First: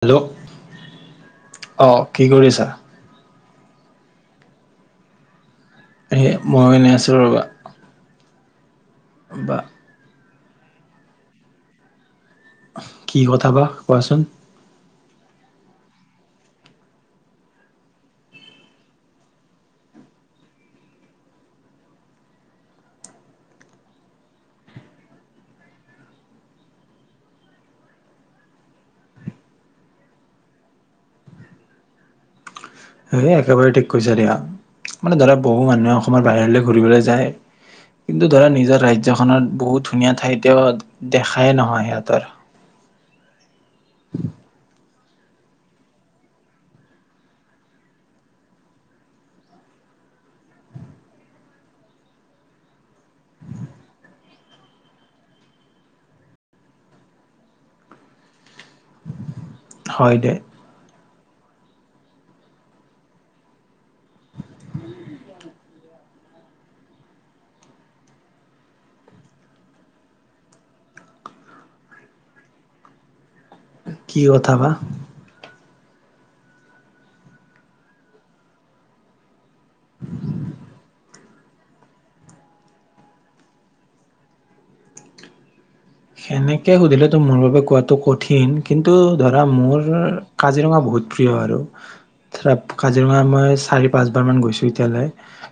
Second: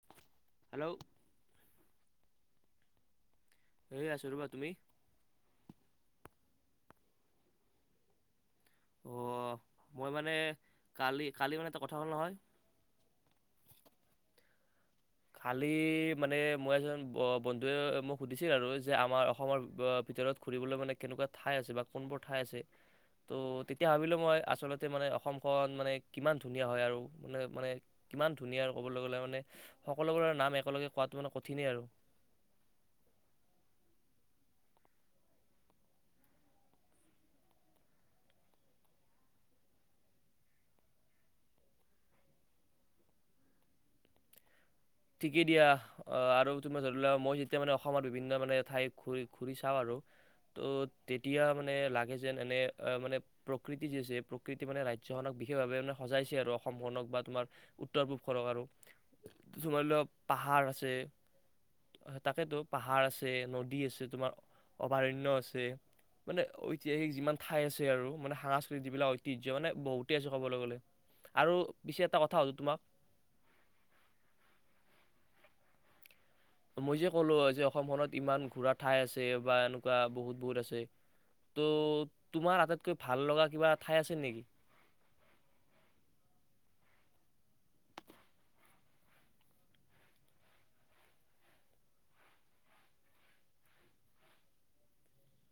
Hello hello অঁ কি কৰিছা এ আছো ৰ'বা তুমি এই মই এনে আছো ৰবা অ' বা মই মানে কালি কালি মানে এটা কথা হ'ল নহয় কি কথা বা কোৱাচোন কালি মানে এজন বন্ধুৱে মোক সুধিছিল আৰু যে আমাৰ অসমৰ ভিতৰত ঘুৰিবলৈ মানে কেনেকুৱা ঠাই আছে বা কোনবোৰ ঠাই আছে ত' তেতিয়া ভাবিলো মই আচলতে মানে অসমখন মানে কিমান ধুনীয়া হয় আৰু মানে মানে কিমান ধুনীয়া ক'বলৈ গ'লে মানে সকলোবোৰৰে নাম একেলগে কোৱাটো মানে কঠিনেই আৰু স একেবাৰে ঠিক কৈছে দিয়া মানে ধৰা বহু মানুহে অসমৰ বাহিৰলৈ ঘূৰিবলৈ যায় কিন্তু ধৰা নিজৰ ৰাজ্যখনত বহুত ধুনীয়া ঠাইত দেখাই নহয় সিহঁতৰ ় ঠিকেই দিয়া আৰু তুমি ধৰিোৱা মই যেতিয়া মানে অসমৰ বিভিন্ন মানে ঠাইত ঘূৰি চাওঁ আৰু ত' তেতিয়া মানে লাগে যেন এনে মানে প্ৰকৃতি যি আছে প্ৰকৃতি মানে ৰাজ্যখনক বিশেষভাৱে মানে সজাইছে আৰু অসমখনক বা তোমাৰ উত্তৰ পূবখনক আৰু ় [unintelligible] োম অপ পাহাৰ আছে তাকেতো পাহাৰ আছে নদী আছে তোমাৰ অভয়াৰণয় আছে মানে ঐতিহাসিক যিমান ঠাই আছে আৰু মানে সাংস্কৃতিক যিবিলাক ঐতিহ্য মানে বহুতে আছে ক'বলৈ গলে আৰু পিছে এটা কথা হ'লো তোমাক কি কথা বা মই যে ক'লো যে অসমখনত ইমান ঘোৰা ঠাই আছে বা এনেকুৱা বহুত বহুত আছে ত' তোমাৰ আটাইতকৈ ভাল লগা কিবা ঠাই আছে নেকি সেনেকে সুধিলেতো মোৰ বাবে কোৱাটো কঠিন কিন্তু ধৰা মোৰ কাজিৰঙা বহুত প্ৰিয় আৰু ধৰা কাজিৰঙা মই চাৰি পাঁচবাৰ মান গৈছো এতিয়ালৈ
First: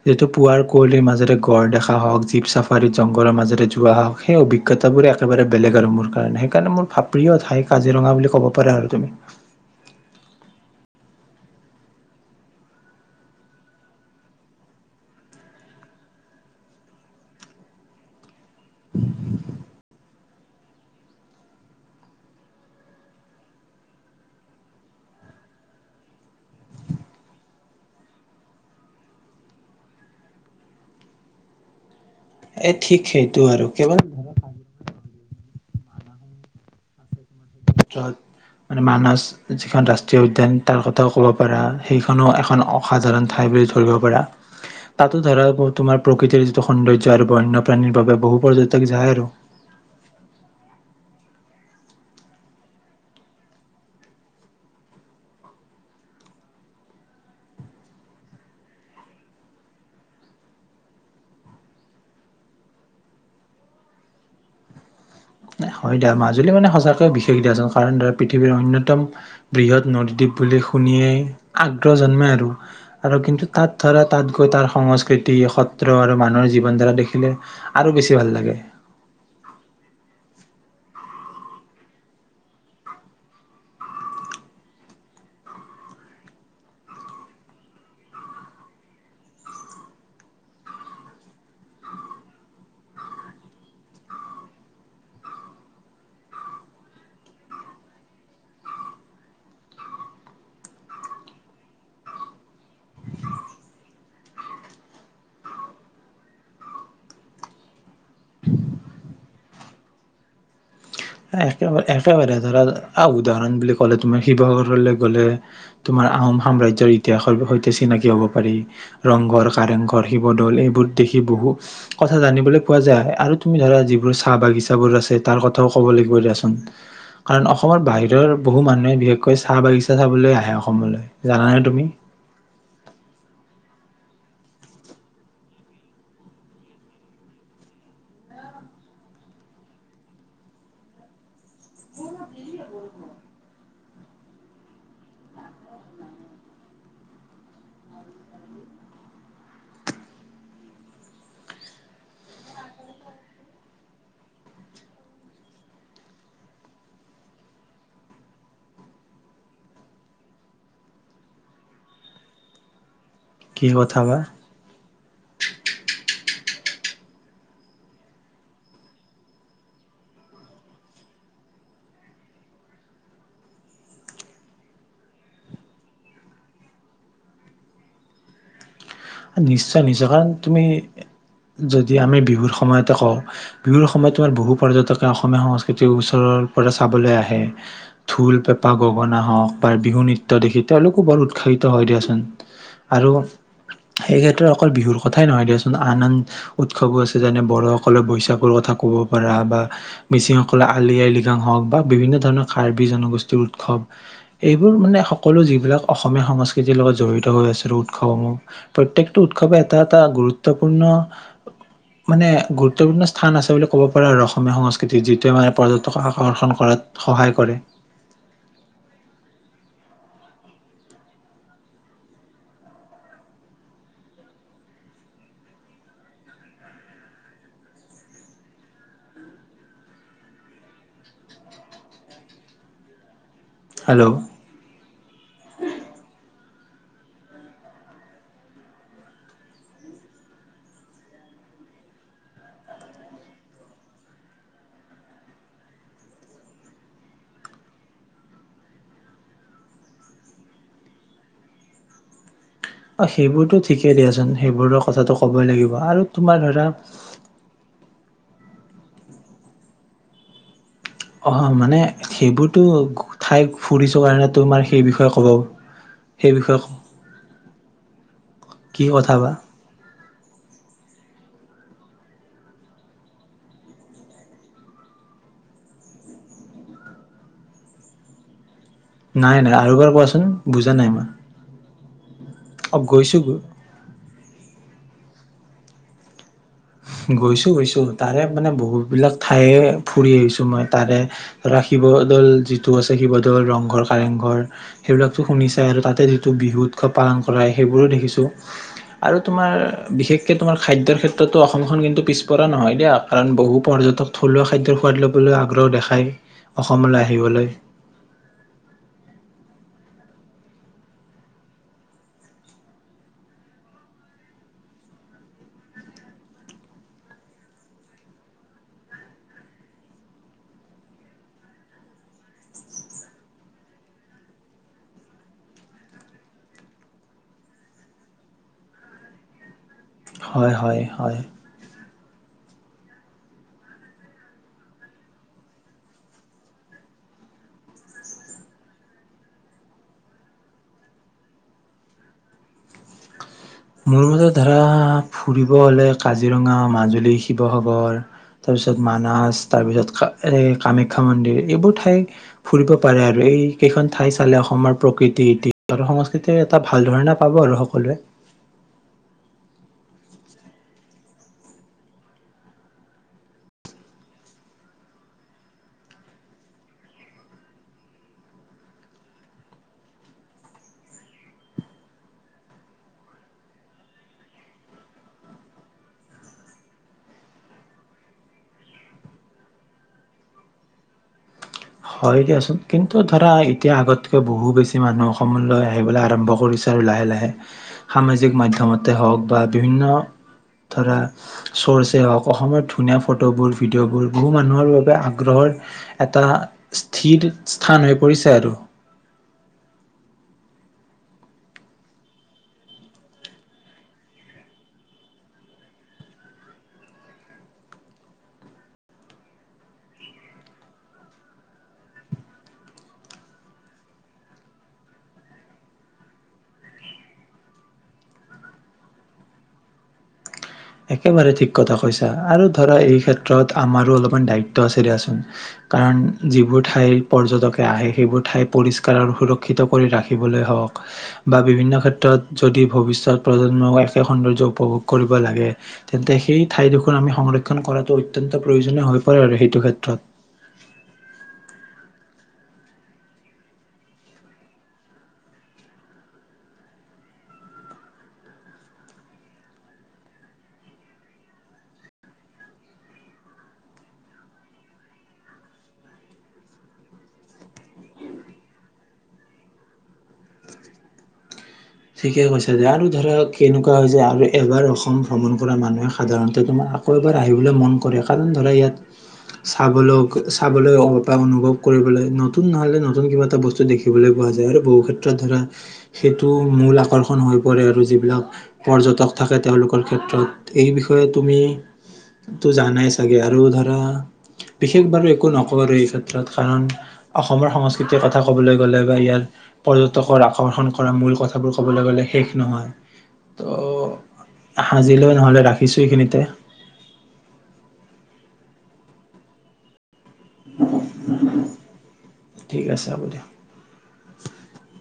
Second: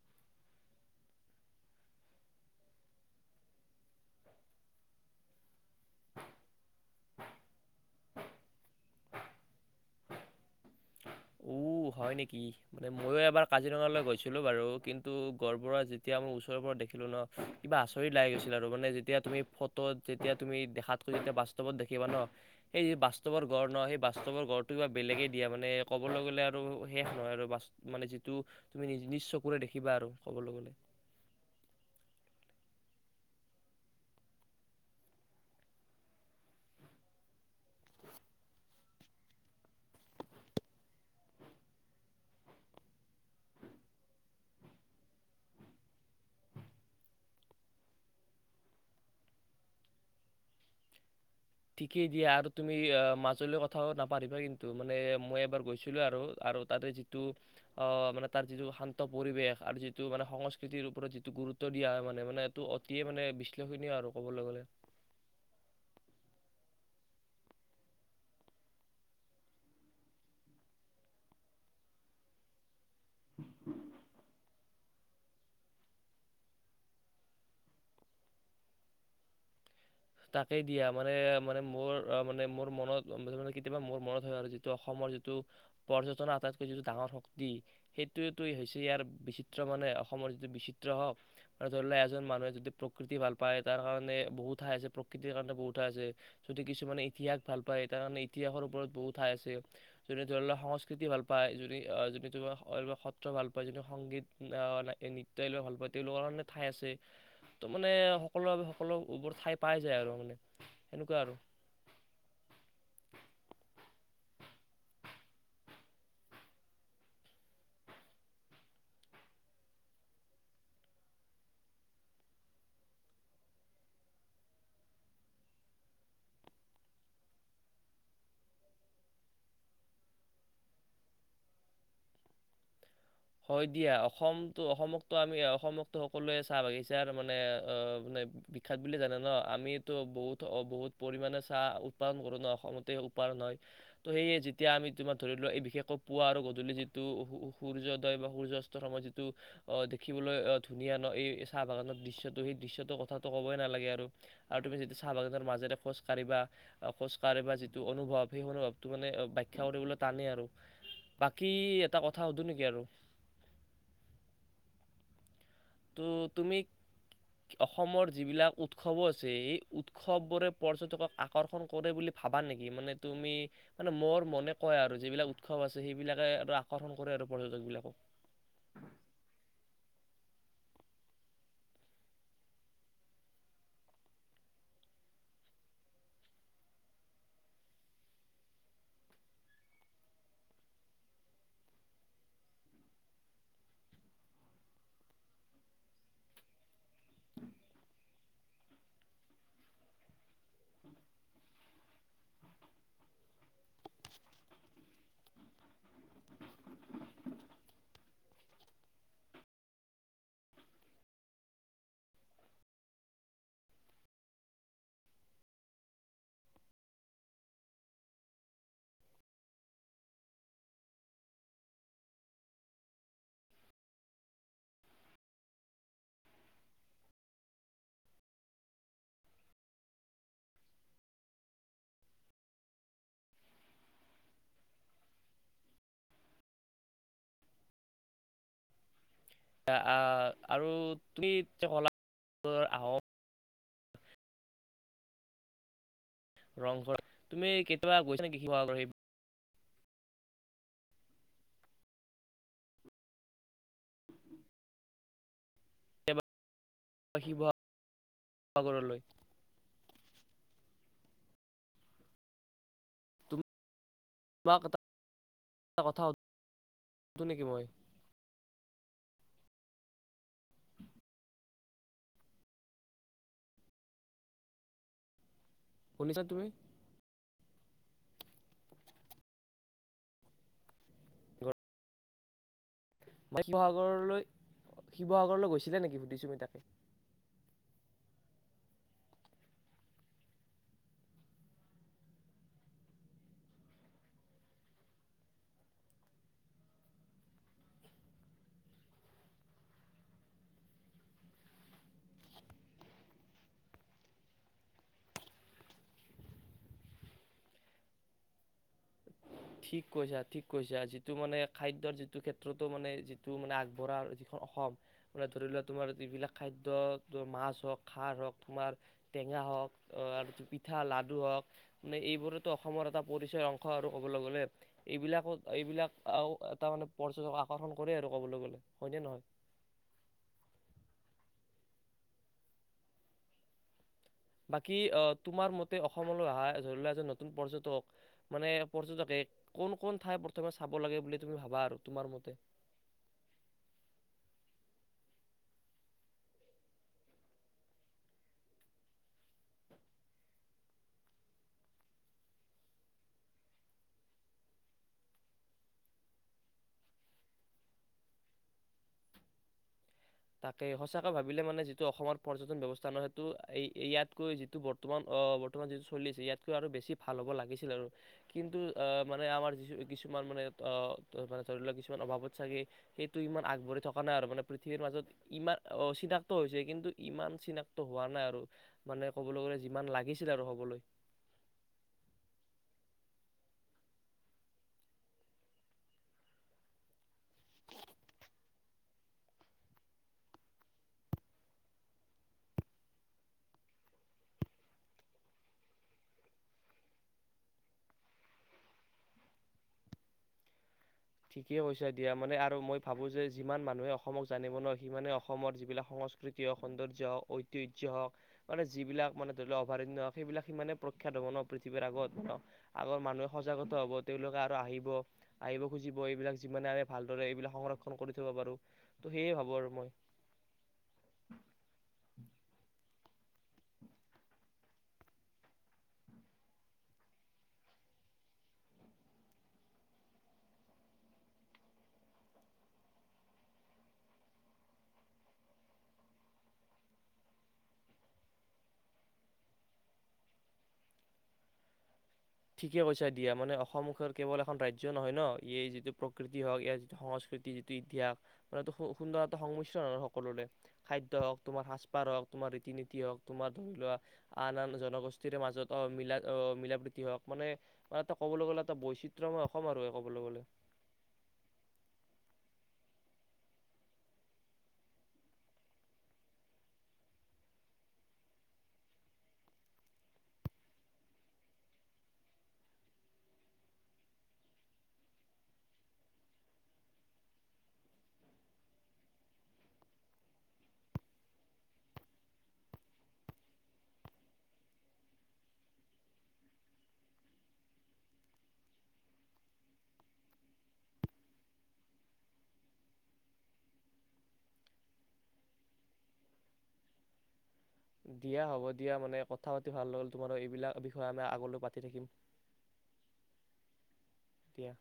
যিতু পুৱাৰ কুঁৱলীৰ মাজে গড় দেখা হওঁক জীপ চাফাৰী জংঘলৰ মাজেৰে যোৱা হওঁক সেই অভিজ্ঞতাবোৰে একেব বেলেগ আৰু মোৰ কাৰণে সেইকাৰণে মোৰ প্ৰিয় ঠাই কাজিৰঙা বুলি ক'ব পাৰা আৰু তুমি ও হয় নেকি মানে ময়ো এবাৰ কাজিৰঙালৈ গৈছিলোঁ বাৰু কিন্তু গড় বোৰযেতিয়া মোৰ ওচৰৰ পৰা দেখিলোঁ ন কিবা আচৰি লাগি গৈছিল আৰু মানে যেতিয়া তুমি ফটোত যেতিয়া তুমি দেখাতকৈ যেতিয়া বাস্তৱত দেখিবা ন সেই যি বাস্তৱৰ গড় ন সেই বাস্তৱৰ গড়টো কিবা বেলেগেই দিয়া মানে ক'বলৈ গ'লে আৰু শেষ নহয় আৰু মানে যিটো তুমি নি নিজ চকুৰে দেখিবা আৰু কবলৈ গলে এ ঠিক সেইটো আৰু কেই ধক আহ ্ৰত মানে মানছ যিখন ৰাষ্ট্ৰীয় উদ্যান তাৰ কথাও ক'ব পাৰা সেইখনো এখন অসাধাৰণ ঠাই বুলি ধৰিব পাৰা তাতো ধৰা তোমাৰ প্ৰকৃতিৰ যিটো সৌন্দৰ্য আৰু বন্যপ্ৰাণীৰ বাবে বহু পৰ্যটক যায় আৰু ঠিকেই দিয়া আৰু তুমি মাজুলী কথাও নাপাৰিবা কিন্তু মানে মই এবাৰ গৈছিলো আৰু আৰু তাতে যিটো মানে তাৰ যিটো শান্ত পৰিৱেশ আৰু যিটো মানে সংস্কৃতিৰ ওপৰত যিটো গুৰুত্ব দিয়া হয় মানে মানে এইটো অতিয়ে মানে বিশ্লেষণীয় আৰু কবলৈ গলে হয় দিয়া মাজুলী মানে সচাকৈ বিশেষ দিয়াচোন কাৰণ ধৰা পৃথিৱীৰ অন্যতম বৃহৎ নদীদ্বীপ বুলি শুনিয়েই আগ্ৰহ জন্মে আৰু আৰু কিন্তু তাত ধৰা তাত গৈ তাৰ সংস্কৃতি সত্ৰ আৰু মানুহৰ জীৱন ধাৰা দেখিলে আৰু বেছি ভাল লাগে তাকেই দিয়া মানে মানে মোৰ মানে মোৰ মনতে কেতিয়াবা মোৰ মনত হয় আৰু যিটো অসমৰ যিটো পৰ্যটনৰ আটাইতকৈ যিটো ডাঙৰ শক্তি সেইটো হৈছে ইয়াৰ বিচিত্ৰ মানে অসমৰ যিটো বিচিত্ৰ হওক মানে ধৰি লওক এজন মানুহে যদি প্ৰকৃতি ভাল পায় তাৰ কাৰণে বহুত ঠাই আছে প্ৰকৃতিৰ কাৰণে বহুত ঠাই আছে যদি কিছুমানে ইতিহাস ভাল পায় তাৰ কাৰণে ইতিহাসৰ ওপৰত বহুত ঠাই আছে যোনে ধৰি লক সংস্কৃতি ভাল পায় যো যোনে সত্ৰ ভাল পায় যোনে সংগীত নৃত্য এলাক ভাল পায় তেওঁলোকৰ কাৰণে ঠাই আছে মানে সকলোৰে বাবে সকলোবোৰ ঠাই পাই যায় আৰু মান একেবাৰে একেবাৰে ধৰা আহ উদাহৰণ বুলি ক'লে তুমি শিৱসাগৰলৈ গ'লে তোমাৰ আহোম সাম্ৰাজ্য়ৰ ইতিহাসৰ সৈতে চিনাকি হ'ব পাৰি ৰংঘৰ কাৰেংঘৰ শিৱদৌল এইবোৰ দেখি বহু কথা জানিবলৈ পোৱা যায় আৰু তুমি ধৰা যিবোৰ চাহ বাগিচা বোৰ আছে তাৰ কথাও ক'ব লাগিব দিয়াচোন কাৰণ অসমৰ বাহিৰৰ বহু মানুহে বিশেষকৈ চাহ বাগিচা চাবলৈ আহে অসমলৈ জান নাই তুমি হয় দিয়া অসমো অসমকো আমি অসমো সকলোৱে চাহ বাগিচাৰ মানে মানে বিখ্যাত বুলি জানে ন আমো বহুত বহুত পৰিমমানে চাহ উৎপাদন কৰো ন অসমতে উৎপাদন হয় ত সেয়ে যেতিয়া আমি তোমাৰ ধৰিলোৱা এই বিশেষকৈ পুৱা আৰু গধূলি যিটো বা সূৰ্যয়াস্তৰ সময়ত যিটো অ দেখিবলৈ ধুনীয়া ন এই চাহ বাগানৰ দৃশ্য়টো সেই দৃশ্যটোকথাটো ক'বই নালাগে আৰু আৰু তুমি যতিয়া চাহ বাগানৰ মাজেৰে খোজ কঢ়িবা খোজ কঢ়িবা যিটো অনুভৱ সেই অনুভৱটো মানে ব্যখ্যা কৰিবলৈ টানেই আৰু বাকী এটা কথা সুধো নেকি আৰু কি কথা বা তো তুমি অসমৰ যিবিলাক উৎসৱো আছে স উৎসৱবোৰে পৰ্যটকক আকৰ্ষণ কৰে বুলি ভাবা নেকি মানে তুমি মানে মোৰ মনে কয় আৰু যিবিলাক উৎসৱ আছে সেইবিলাকে আৰু আকৰ্ষণ কৰে আৰু পৰ্যটক বিলাকক নিশ্চয় নিশ্চয় কাৰণ তুমি যদি আমি বিহুৰ সময়তে কওঁ বিহুৰ সময়ত তোমাৰ বহু পৰ্যটকে অসমীয়া সংস্কৃতিৰ ওচৰৰ পৰা চাবলৈ আহে ঢোল পেঁপা গগনা হওক বা বিহু নৃত্য দেখি তেওঁলোকো বৰ উৎসাহিত হয় দিয়াচোন আৰু সেই ক্ষেত্ৰত অকল বিহুৰ কথাই নহয় দিয়চোন আন আন উৎসৱো আছে যেনে ব়োসকৰ বৈশাখুৰ কথা ক'ব পাৰা বা মিচিংসকলে আলি আই লৃগাং হওক বা বিভিন্ন ধৰণৰ কাৰ্বি জনগোষ্ঠীৰ উৎসৱ এইবোৰ মানে সকলো যিবিলাক অসমীয়া সংস্কৃতিৰ লগত জড়িত হৈ আছে উৎসৱসমূহ প্ৰত্যেকটো উৎসৱে এটা এটা গুৰুত্বপূৰ্ণ মানে গুৰুত্বপূৰ্ণ স্থান আছে বুলি ক'ব পাৰে আৰু অসমীয়া সংস্কৃতি যিটোৱে মানে পৰ্যটক আকৰ্ষণ কৰাত সহায় কৰে হেল্ল' এ আহ আৰু তুমি কলা আহ ৰংঘৰ তুমি কেতিয়াবা গৈছা নেকি শিৱসাগৰ সেই অ সেইবোৰতো ঠিকেই দিয়াচোন সেইবোৰৰ কথাটো ক'বই লাগিব আৰু তোমাৰ ধৰা শসাগৰলৈ অ মানে সেইবোৰতো ঠাই ফুৰিছো স কাৰণে তোমাক তোমাৰ এটা সেই বিষয়ে ক'ব এটা কথা সেই বিষয়ে সুধো নেকি মই কি কথা বা শুনিছা তুমি নাই নাই আৰু এবাৰ কোৱাচোন বুজা নাই মই অ গৈছো শিৱসাগৰলৈ শিৱাগৰলৈ গৈছিলে নেকি সুধিছো মই তাকে গৈছো গৈছো তাৰে মানে বহুত বিলাক ঠায় ফুৰি আহিছো মই তাৰে ধৰা শিৱদৌল যিটো আছে শিৱদৌল ৰংঘৰ কাৰেংঘৰ সেইবিলাকো শুনি চাই আৰু তাতে যিটো বিহু উৎসৱ পালন কৰা সেইবোৰো দেখিছো আৰু তোমাৰ বিশেষকে তোমাৰ খাদ্যৰ ক্ষেত্ৰত ত অসমখন কিন্তু পিছপৰা নহয় দিয়া কাৰণ বহু পৰ্যটক থলুৱা খাদ্য সোৱাদ লবলৈ আগ্ৰহ দেখায় অসমলৈ আহিবলৈ ঠিক কৈছা ঠিক কৈছা যিটো মানে খাদ্যৰ যিটো ক্ষেত্ৰতো মানে যিটো মানে আগবঢ়া যিখন অসম মানে ধৰি লোৱা তোমাৰ যিবিলাক খাদ্য মাছ হওঁক খাৰ হওঁক তোমাৰ টেঙা হওক আৰু পিঠা লাডু হওঁক মানে এইবোৰতো অসমৰ এটা পৰিচয় অংশ আৰু ক'বলৈ গ'লে এইবিলাক এইবিলাক এটা মানে পৰ্যটক আকৰ্ষণ কৰে আৰু ক'বলৈ গলে হয়নে নহয় হয় হয় হয় বাকী তোমাৰ মতে অসমলৈ অহা ধৰি লোৱা এজন নতুন পৰ্যটক মানে পৰ্যটকে কোন ক ঠাই প্ৰথমে চাব লাগে বুলি তুমি ভাবা আৰু তোমাৰ মতে মোৰ মতে ধৰা ফুৰিব হলে কাজিৰঙা, মাজুলী, শিৱসাগৰ তাৰপিছত মানাজ, তাৰপিছত কামাখ্যা মন্দিৰ এইবোৰ ঠাই ফুৰিব পাৰে আৰু এই কেইখন ঠাই চালে অসমৰ প্ৰকৃতি ইতিাস আৰু সংস্কৃতিৰ এটা ভাল ধৰণা পাব আৰু সকলোৱে। তাকে সঁচাকৈ ভাবিলে মানে যিটো অসমৰ পৰ্যটন ব্যৱস্থা ন সেইটো ইয়াতকৈ যিটো বৰ্তমান আহ বৰ্তমান যিটো চলি আছে ইয়াতকৈ আৰু বেছি ভাল হ'ব লাগিছিল আৰু কিন্তু আহ মানে আমাৰ যি কিছুমান মানে আহ মানে ধৰি লওক কিছুমান অভাৱত চাগে সেইটো ইমান আগবাঢ়ি থকা নাই আৰু মানে পৃথিৱীৰ মাজত ইমান অ চিনাক্ত হৈছে কিন্তু ইমান চিনাক্ত হোৱা নাই আৰু মানে কবলৈ গ'লে যিমান লাগিছিল আৰু হবলৈ হয় দিয়াচোন কিন্তু ধৰা এতিয়া আগতকৈ বহু বেছি মানুহ অসমলৈ আহিবলৈ আৰম্ভ কৰিছে আৰু লাহে লাহে সামাজিক মাধ্য়মতে হওক বা বিভিন্ন ধৰা চৰ্ছে হওক অসমৰ ধুনীয়া ফটোবোৰ ভিডিঅ'বোৰ বহু মানুহৰ বাবে আগ্ৰহৰ এটা স্থিৰ স্থান হৈ পৰিছে আৰু ঠিকেই কৈছে দিয়া মানে আৰু মই ভাবো যে যিমান মানুহে অসমক জানিব নোৱাৰ সিমানে অসম যিবিলাক সংস্কৃতি হওক সৌন্দৰ্য হওক ঐতিহ্য হওক মানে যিবিলাক মানে ধৰি লক অভয়াৰণয় হওক সেইবিলাক সিমানে প্ৰখ্যাতহ'ব ন পৃথিৱীৰ আগত আগৰ মানুহে সজাগত হ'ব তেওঁওলোকে আৰু আহিব আহিব খুজিব এইবিলাক যিমানে আমি ভালদৰে এইবিলাক সংৰক্ষণ কৰি থব পাৰো ত' সেয়ে ভাবো আৰু মই একেবাৰে ঠিক কথা কৈছা আৰু ধৰা এই ক্ষেত্ৰত আমাৰো অলপমান দায়িত্ব আছে দিয়াচোন কাৰণ যিবোৰ ঠাইৰ পৰ্যটকে আহে সেইবোৰ ঠাই পৰিষ্কাৰ আৰু সুৰক্ষিত কৰি ৰাখিবলৈ হওক বা বিভিন্ন ক্ষেত্ৰত যদি ভৱিষ্যত প্ৰজন্মক একে সৌন্দৰ্য উপভোগ কৰিব লাগে তেন্তে সেই ঠাইডোখৰ আমি সংৰক্ষণ কৰাটো অত্যন্ত প্ৰয়োজনীয় হৈ পৰে আৰু সেইটো ক্ষেত্ৰত ঠিকে কৈছা দিয়া মানে অসমখৰ কেৱল এখন ৰাজ্য নহয় ন এই যিটো প্ৰকৃতি হওক ইয়াৰ যিটো সংস্কৃতি যিটো ইতিহাস মান এইটো সুন্দৰ এটা সংমিশ্ৰণ সকলোৰে খাদ্য হওঁক তোমাৰ সাজপাৰ হওঁক তোমাৰ ৰীতি নীতি হওক তোমাৰ ধৰি লোৱা আন আন জনগোষ্ঠীৰৰে মাজত মিলা অ মিলা প্ৰীতি হওক মানে মই এটা কবলৈ গলে এটা বৈচিত্ৰয় ময় অসম আৰু ক'বলৈ গলে ঠিকে কৈছো যে আৰু ধৰা কেনেকুৱা হৈছে আৰু এবাৰ অসম ভ্ৰমণ কৰা মানুহে সাধাৰণতে তোমাৰ আকৌ এবাৰ আহিবলৈ মন কৰে কাৰণ ধৰা ইয়াত চাবলৈ চাবলৈ অনুভৱ কৰিবলৈ নতুন নহলে নতুন কিবা এটা বস্তু দেখিবলৈ পোৱা যায় আৰু বহু ক্ষেত্ৰত ধৰা সেইটো আকৰ্ষণ হৈ প আৰু যিবিলাক পৰ্যটক থাকে তেওঁলোকৰ ক্ষেত্ৰত এই বিষয়ে তুমি তটো জানাই চাগে আৰু ধৰা বিশেষ বাৰু একো নকও আৰু এই ক্ষেত্ৰত কাৰণ অসমৰ সংস্কৃতিৰ কথা কবলৈ গলে বা ইয়াৰ পৰ্যটকৰ আকৰ্ষণ কৰা মূল কথা কথা বোৰ ক'বলৈ গলে শেষ নহয় ত আজিলে নহলে ৰাখিছো এইখিনিতে দিয়া হ'ব দিয়া মানে কথা পাতি ভাল হ'ল তোমাৰোক এইবিলাক বিষয়ে আমি আগলৈ পাতি থাকিম ঠিক আছে হ'ব দিয়া এতিয়া